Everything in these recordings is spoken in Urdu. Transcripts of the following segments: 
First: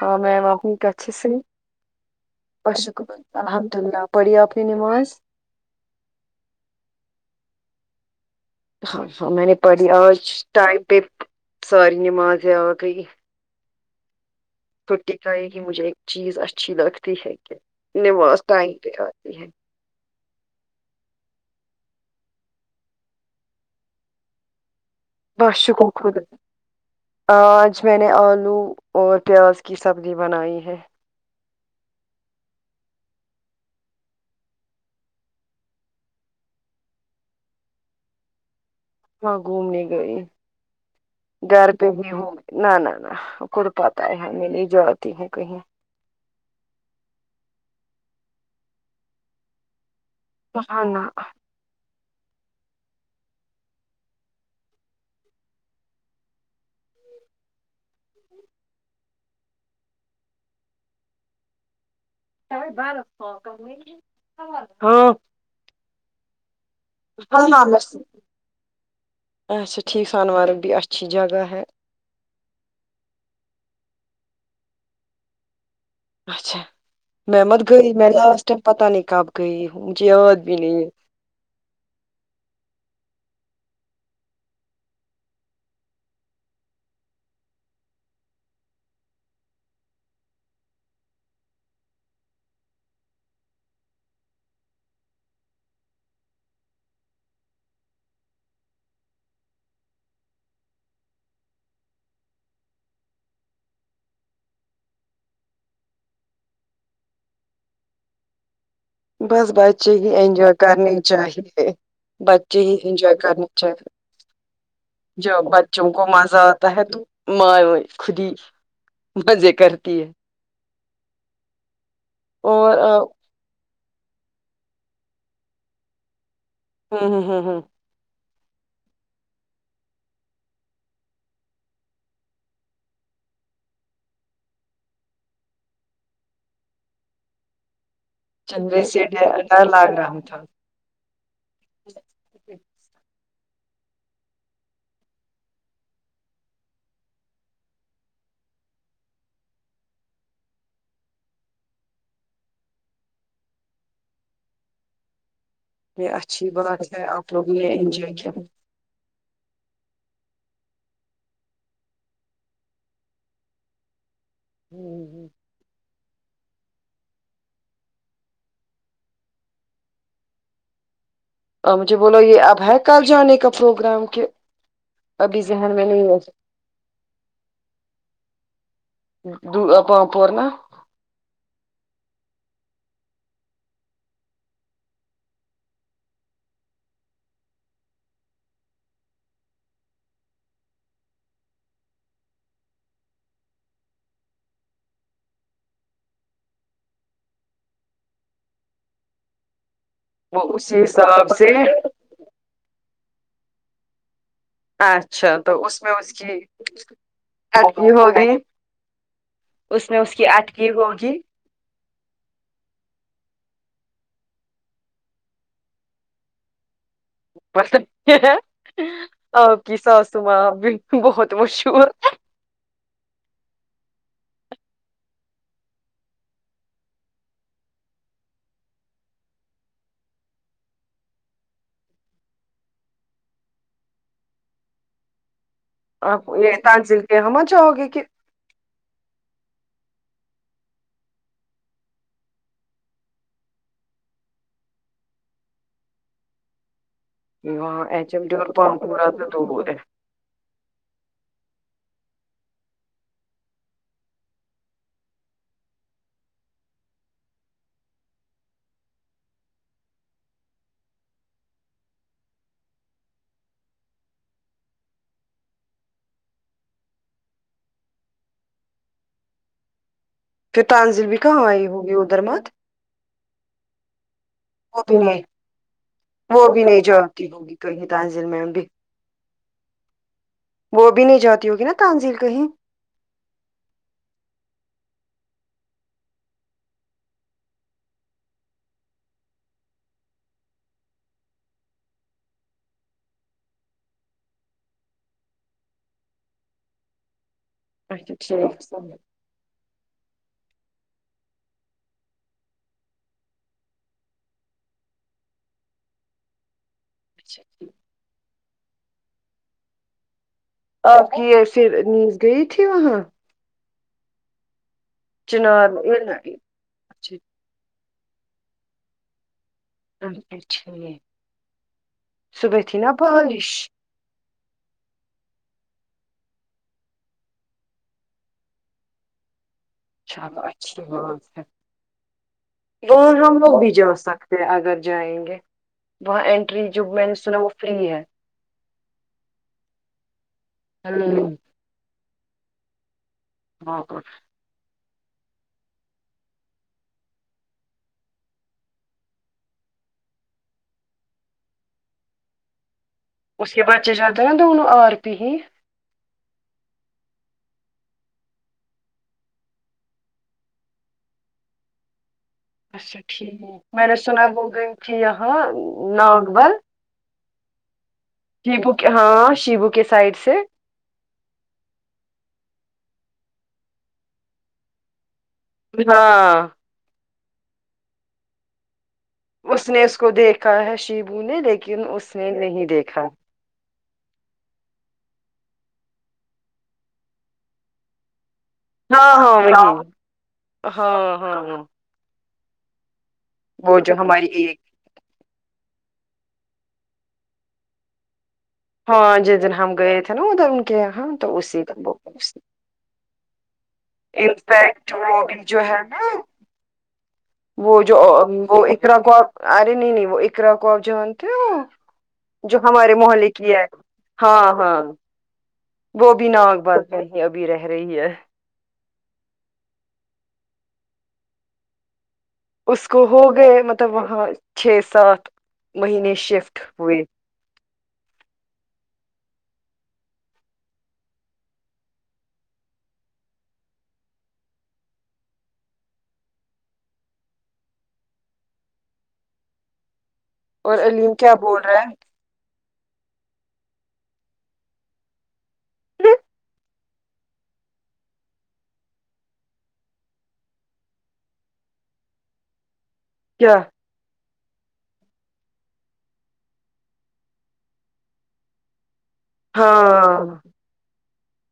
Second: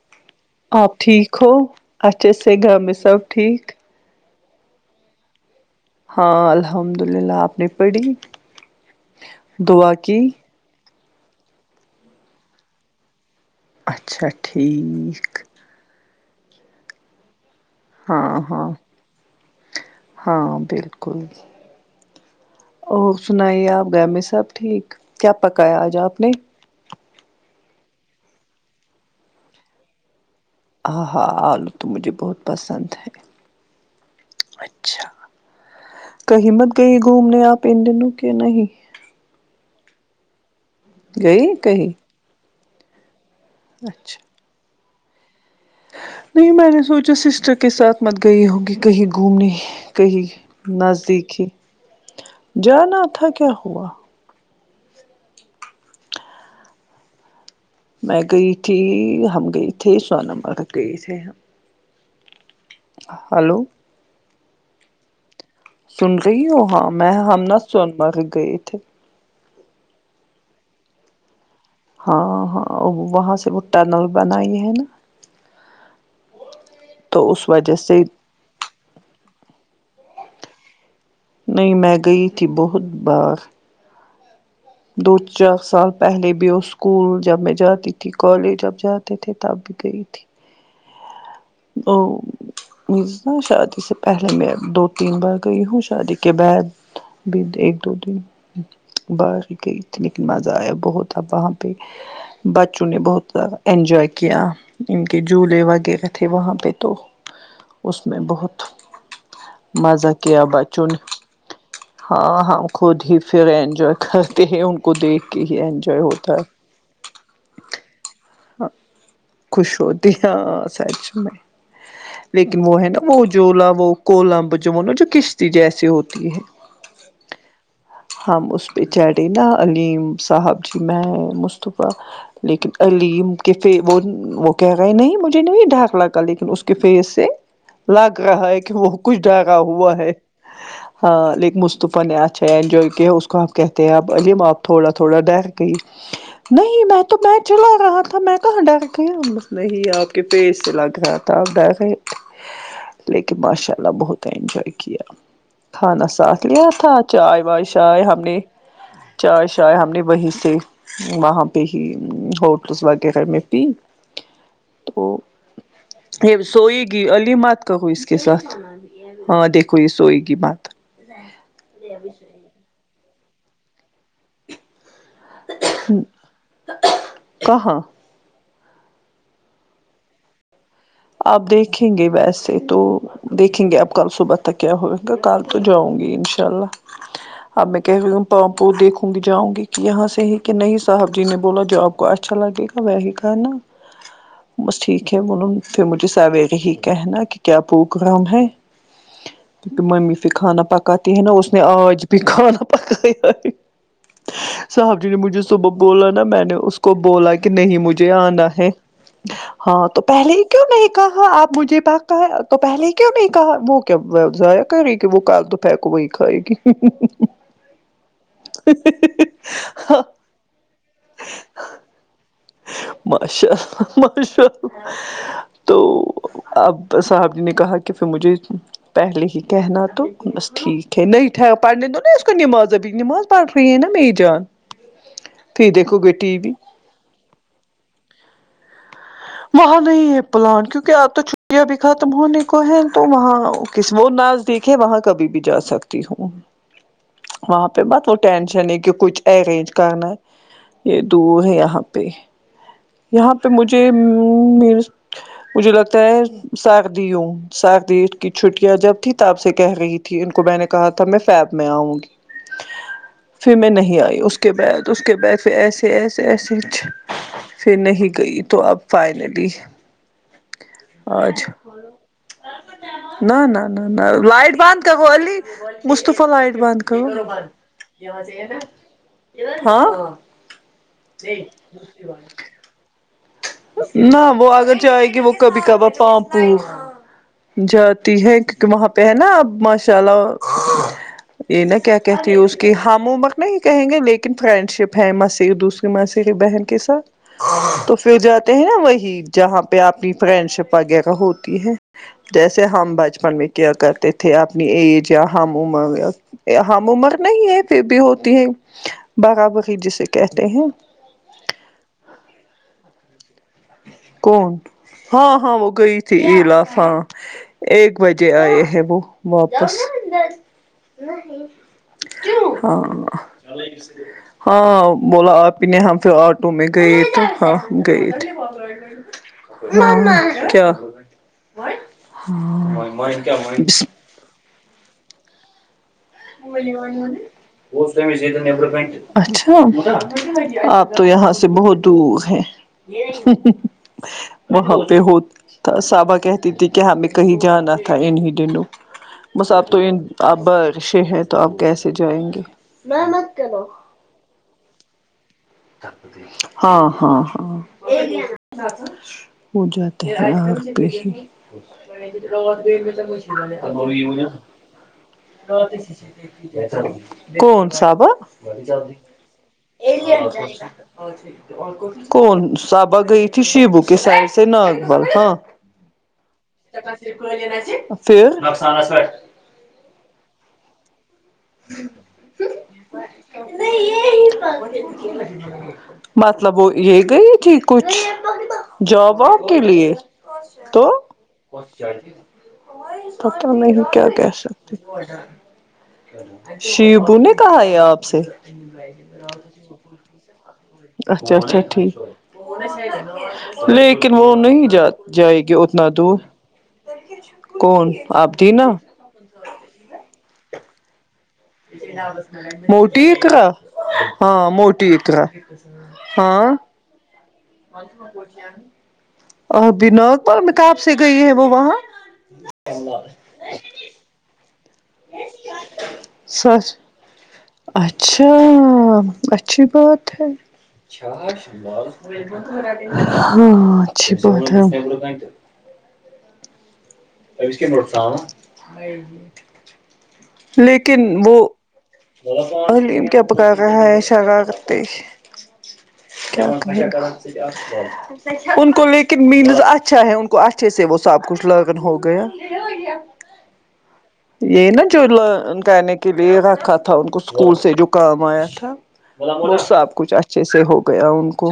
ہاں آپ سے ٹھیک ہو اچھے سے گھر بس میں شکر سب ٹھیک الحمد اللہ [unintelligible] پڑھی آپ نے نماز ہاں الحمد للہ آپ نے پڑھی ہاں ہاں میں نے پڑھی دعا آج کی ٹائم پہ ساری نمازیں آ گئی اچھا چھٹی کا ٹھیک یہ ہی مجھے ایک چیز اچھی لگتی ہے کہ ہاں نماز ہاں ٹائم پہ آتی ہے ہاں بالکل اور سنائیے آپ گھر میں سب ٹھیک کیا بس پکایا شکر آج آپ نے خدا آج میں نے آلو اور پیاز کی سبزی بنائی ہے ہاں ہاں آلو تو مجھے بہت پسند ہے اچھا کہیں مت گئی گھومنے آپ ان دنوں کہ نہیں وہاں گھومنے گئی گئی گھر پہ کہیں بھی ہو نہ نہ نہ کر پاتا ہے اچھا میں نہیں جاتی ہوں کہیں نہیں میں نے سوچا سسٹر کے ساتھ مت گئی ہوگی کہیں گھومنے کہیں نزدیک ہی جانا تھا کیا ہوا میں گئی تھی ہم گئے تھی سون مرگ گئے تھے ہلو ہاں [unintelligible] سن رہی ہوں ہاں میں ہم ہاں نا ہاں بس سون مرگ گئے تھے اچھا ٹھیک سون مرگ بھی اچھی جگہ ہے ہاں ہاں وہاں سے وہ ٹنل بنائی ہے نا اچھا تو میں اس مت وجہ گئی سے میں لاسٹ ٹائم پتا نہیں کب گئی ہوں مجھے یاد بھی نہیں نہیں میں گئی تھی بہت بار دو چار سال پہلے بھی وہ اسکول جب میں جاتی تھی کالج جب جاتے تھے تب گئی تھی او زو شادی سے پہلے میں دو تین بار گئی ہوں شادی کے بعد بھی ایک دو تین بار کتنا کی مزہ آیا بہت اب وہاں پہ بچوں نے بہت زیادہ انجوائے کیا کیوں کےجھولے وغیرہ تھے وہاں پہ تو اس میں بہت بس بچے ہی مزہ کیا انجوائے بچوں کرنے نے چاہیے ہاں بچے ہم خود انجوائے ہی کرنے پھر چاہیے انجوائے کرتے ہیں ان کو دیکھ کے ہی انجوائے ہوتا ہے [unintelligible] خودی ہاں خوش ہوتے ہاں سچ میں لیکن وہ اور ہے نا وہ ہمم جھولا وہ کولمب جو وہ نا جو کشتی جیسی ہوتی ہے ہوں ہوں ہوں ہوں ہم اس پہ چڑھے نا علیم صاحب جی میں مصطفی لیکن عل یم کہ ف وہ وہ کہہ رہے نہیں مجھے نہیں ڈر لاگا لیکن اس کے فیس سے لگ رہا ہے کہ چندرے وہ سے کچھ ڈر ڈرا ڈر لگ ہوا ہے رہا تھا ہاں لیکن مصطفی نے اچھا انجوائے کیا اس کو آپ کہتے ہیں اب علیم آپ تھوڑا تھوڑا ڈر گئی نہیں میں تو میں چلو کہا تھا میں کہاں ڈر گیا بس نہیں آپ کے فیس سے لگ رہا تھا آپ ڈر رہے تھے لیکن ماشاء اللہ بہت انجوائے کیا کھانا یہ ساتھ اچھی لیا بات تھا ہے آپ چائے لوگوں وائے نے شائے انجوائے ہم کیا نے چائے شائے ہم نے وہیں سے وہاں پہ ہی ہو [unintelligible] گھر میں پی تو یہ سوئے گی علیم مت کہو اس کے ساتھ ہاں دیکھو یہ سوئی کی بات اور مجھے بولو یہ اب ہے کل جانے کا پروگرام کے ابھی ذہن میں نہیں ہے کہاں دعا پ پرنا آپ دیکھیں گے ویسے تو دیکھیں گے اب کل صبح تک کیا ہو گا کل تو جاؤں گی انشاء اللہ اب میں کہہ رہی ہوں پاپ دیکھوں گی جاؤں گی کہ یہاں سے ہی کہ نہیں صاحب جی نے بولا جو آپ کو اچھا لگے وی کرنا بس ٹھیک ہے بولوں کے مجھے سویرے ہی کہنا کہ کیا پرگرام ہے ممی وہ کھانا اسی پکاتی ہے حساب نا سے اس نے آج بھی کھانا پکایا ہے صاحب جی نے اچھا مجھے تو صبح اس میں بولا اس نا کی میں نے اس کو بولا کہ نہیں اٹکی مجھے ہوگی آنا ہے ہاں اس میں تو اس کی پہلے ہی کیوں اٹکی نہیں ہوگی کہا آپ مجھے پکایا پہلے ہی کیوں نہیں کہا وہ کیا ضائع کر رہے گی وہ کل دوپہر کو وہی کھائے گی [inaudible] مطلب یہ ہےآپ کی ساسو ماں بھی بہت مشہور ماشا للہ ماشا للہ تو اب صاحب جی نے کہا کہ پھر مجھے پہلے ہی کہنا تو بس ٹھیک ہے نہیں پڑھنے دو نا اس کو نماز ابھی نماز پڑھ رہی ہے نا میری جان پھر دیکھو گے آپ ٹی وی یہ تانزل کے ہمہ چاہو گے کہ وہاں نہیں ہے پلان کیونکہ آپ تو چھٹیاں بھی ختم ہونے کو ہے تو وہاں کسی وہ ن زدیک ہے وہاں کبھی بھی جا سکتی ہوں وہاں پہ بت ایچ وہ ایم ڈی اور ٹینشن ہے کہ پامپورہ کچھ تو دور ارینج ہے کرنا ہے یہ دور ہے یہاں پہ یہاں پہ مجھےم مجھے لگتا ہے سردیوں سردی کی چھٹیاں جب تھی تپ سے کہہ رہی کہ ان کو میں نے کہا تھا میں فیب میں آؤں گی پھر میں نہیں آئی اس کے بعد اس کے بعد پھر ایسے ایسے ایسےچ پھر نہیں گئی تو اب فائنلی پھر تانزل بھی کہاں آج آئی ہوگی ادھر مت نہ نہ نہ نہ لائٹ بند وہ بھی کرو نہیں علی مصطفی وہ لائٹ بھی بند نہیں کرو جاتی ہوگی کہیں تانزل میں بھی ہاں وہ بھی نہیں جی جاتی ہوگی نا تانزل کہیں نہ وہ اگر جاۓ گی وہ کبھی کبار پامپو جاتی ہے کیونکہ وہاں پہ ہے نا اب ماشاء اللہ یہ نا کیا کہتی ہے اس کی ہم عمر نہیں کہیں گے لیکن فرینڈ شپ ہے مسی دوس پھر مسی کی بہن کے ساتھ تو اچھا فر ٹھیک جاتے ہیں اچھا وہی جہاں پہ اپنی فرینڈ شپ وغیرہ ہوتی ہے جیسے ہم بچپن میں کیا کرتے تھے اپنی ایج یا ہم عمر ہم عمر نہیں ہے ٹھیک پھر بھی ہوتی ہے بغا بغی جسے کہتے ہیں آپ کی ایسی نیوز گئی تھی وہاں کون ہاں ہاں چنار وہ میں؟ گئی تھی لا فاں اچھا ایک بجے آئے ہے وہ واپس اچھا ٹھیک، صبح تھی ہاں نا بارش ہاں بولا آپی نے ہم فر آٹو میں گئے تھے ہاں ہم گئے تھے پڑھرہے چلو مما کیا اچھی بات ہے [unintelligible] یہ اگر جائیں گے وہاں انٹری جو میں نے سنا [unintelligible] وہ فری ہے اچھا آپ تو یہاں ہوں، سے بہت تو ہے ہاں وہاں پہ ہو تا صحابا کہتی تھی کہ ہمیں کہیں جانا تھا انہیں دنوں بس آپ تو ان آپ بارشیں ہیں تو آپ کیسے جائیں گے نہ مت کرو [unintelligible] ہاں ہاں ہاں ہو جاتے ہیں آگ پہ ہی اچھا ٹھیک میں نے سنا وہ گئی تھی یہاں ناگ بل [unintelligible] کون سب شیبو کے ہاں شیبو کے سائڈ سے کون صبہ گئی تھی شیبو کی سائڈ سے ناگبل ہاں نباں فر [unintelligible] اس نے اس کو دیکھا ہے شیبو نے لیکن اس نے نہیں دیکھا نہیں یہ مطلب وہ یہ گئی تھی کچھ ہاں جاب ہاں واب وہی کے لیے تو ہاں ہاں ہاں پتہ وہ نہیں جو کیا ہماری کہہ ایک سکتے شیبو نے کہا یہ آپ سے ہاں جس دن ہم گئے تھے نا ادھر ان کے یہاں اچھا تو اچھا اسی دن ٹھیک بولا اس نے لیکن وہ نہیں جا جائے گی جو ہے اتنا نا دور وہ کون جو آپ وہ دینا اکرا کو آپ آ رہے نہیں وہ اکرا کو جو ہے کیوں جو ہمارے موٹی محلے اقرا کی ہے ہاں ہاں موٹی اقرا وہ بھی ہاں ناگ برسوں سے ابھی رہ رہی ہے اور دیناک پر میں کام سے گئی ہے وہ وہاں اس کو ہو گئے مطلب وہاں چھ سات مہینے شفٹ سچ ہوئے اچھا اچھی بات ہے ہاں اچھی بات ہے آیسکریم مت کھاو اور لیکن علیم کیا وہ بول رہا ہے حلیم کیا پکا رہا ہے اشارہ کرتے کیا کر نا ان کو لیکن مینز اچھا ہے ان کو اچھے سے وہ سب کچھ لگن ہو گیا کیا یہ نا جو لوگ گانے کے لیے رکھا تھا ان کو اسکول سے جو کام آیا تھا وہ سب کچھ ہاں اچھے سے ہو گیا ان کو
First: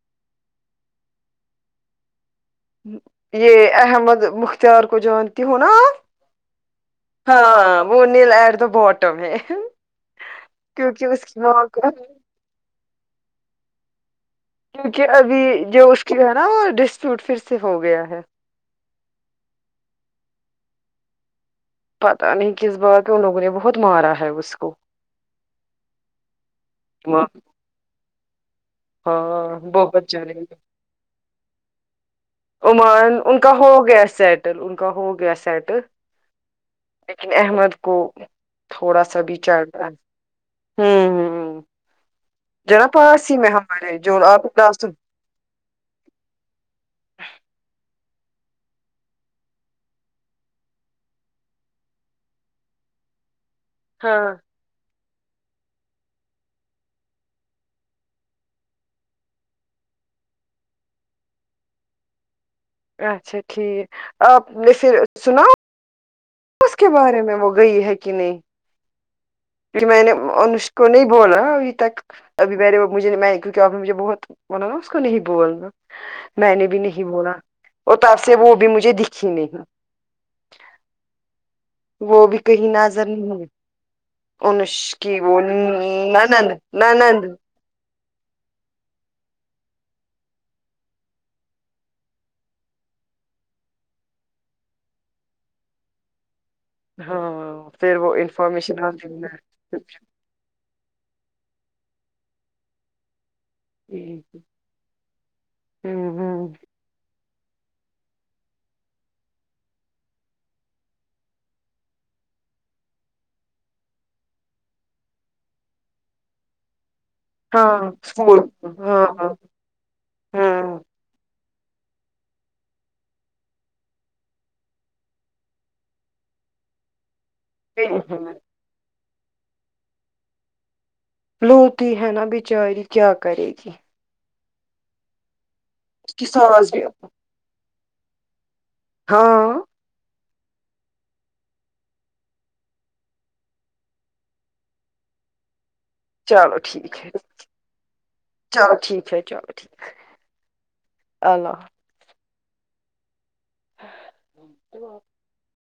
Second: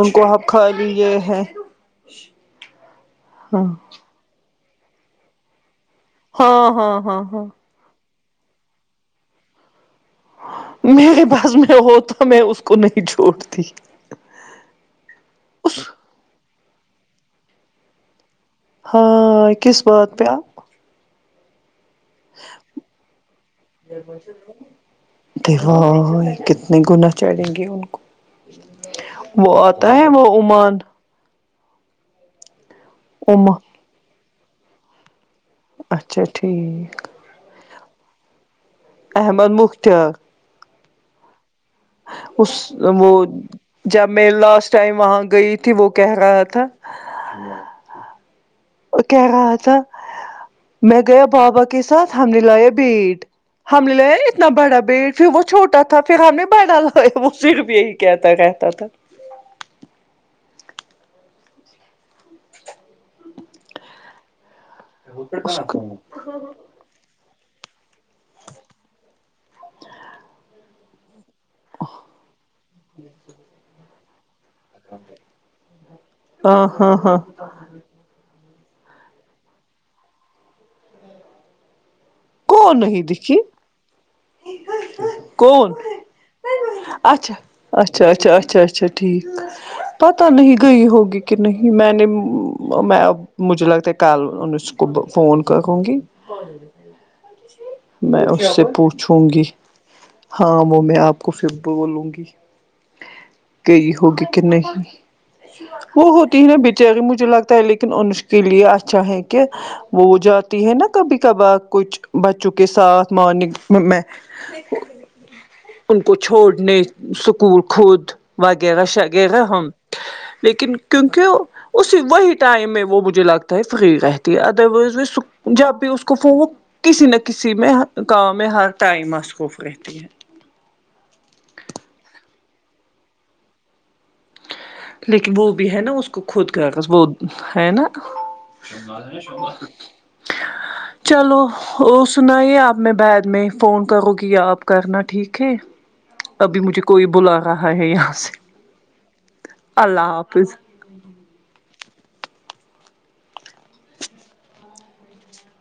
ان کو آب کھا لی یہ ہے یہ ہاں احمد مختیار کو جانتی ہوں نا آپ ہاں ہاں ہاں ہاں وہ نیل [unintelligible] کیونکہ میرے اس کی پاس ماں میں کو ہو تا میں اس کو نہیں چھوڑتی کیونکہ ابھی جو اس کی ہے نا وہ ڈسپیوٹ پھر سے ہو گیا ہے ہاں کس بات پے پتہ نہیں کس بات ان لوگوں نے بہت مارا ہے اس کو کے ہاں ہاں کتنے گنا چڑیں گے ان کو وہ ہاں آتا ہے بہت وہ جانے عمان عمان ان کا عمان ہو گیا سیٹل ان کا ہو گیا سیٹ اچھا ٹھیک لیکن احمد کو تھوڑا سا بھی احمد چل رہا ہے مختار ہمم ہمم اس وہ میں ہمارے جب جو میں آپ لاسٹ ٹائم وہاں گئی تھی وہ کہہ رہا تھا کہہ رہا تھا میں گیا بابا کے ساتھ ہم نے لایا بیٹ ہم نے لایا ہاں اتنا بڑا بیٹ پھر وہ چھوٹا تھا پھر ہم نے بڑا لا یا وہ صرف یہی کہتا رہتا تھا اچھا ٹھیک آپ نے پھر سنا اس کے بارے میں وہ گئی ہے کی نہیں کیونکی میں نے ان اس کو نہیں بولا ابھی تک ابھی میں نے مجھے کیونکی آپ نے مجھے بہت وہ نا اس کو نہیں بولنا میں نے ہاں بھی ہاں نہیں ہاں بولا اور تب سے وہ بھی مجھے دکھی نہیں وہ بھی کہیں کون نظر دکھی نہیں انش کی وہ کون نا نند نند اچھا اچھا اچھا اچھا اچھا ٹھیک پتہ نہیں گئی ہوگی کی نہیں میں نے میں اب مجھے لگتا ہے کل ان کو فون کروں گی ہاں پھر وہ میں اس سے انفارمیشن پوچھوں ہوں گی ہاں وہ میں آپ کو پھر بولوں گی کئی ہوگی کی نہیں وہ ہو تی ہوں ہے بےچاری مجھے لگتا ہے لیکن انس کے لیے اچھا ہے کہ وہ جاتی ہے نا کبھی کبھار کچھ بچوں کے ساتھ مارننگ میں میں ان کو چھوڑنے سک کل ہاں خود اسکول وغیرہ ہاں ہاں شغیرہ ہم لیکن ہاں کیونکی وہ اسی وہی ٹائم میں وہ مجھے لگتا ہے فقر رہتی ہے ادروائز میں سک جب بھی اس کو فوہو کسی نہ کسی میں کام میں ہر ٹائم مصروف رہتی ہے لوتی ہی ہے نہ بچاری کیا کرے گی لیکن وہ بھی ہے نا اس کو کی خود ساس بھی کاغذ وہ ہے نا شلہ شلہ ہاں چلو اور سنائیے آپ میں بعد میں فون کروں گی آپ کرنا ٹھیک ہے چلو ابھی مجھے ٹھیک کوئی ہے بلا رہا ہے یہاں سے چلو ٹھیک ہے چلو ٹھیک ہے اللہ حافظ اللہ حا تو ب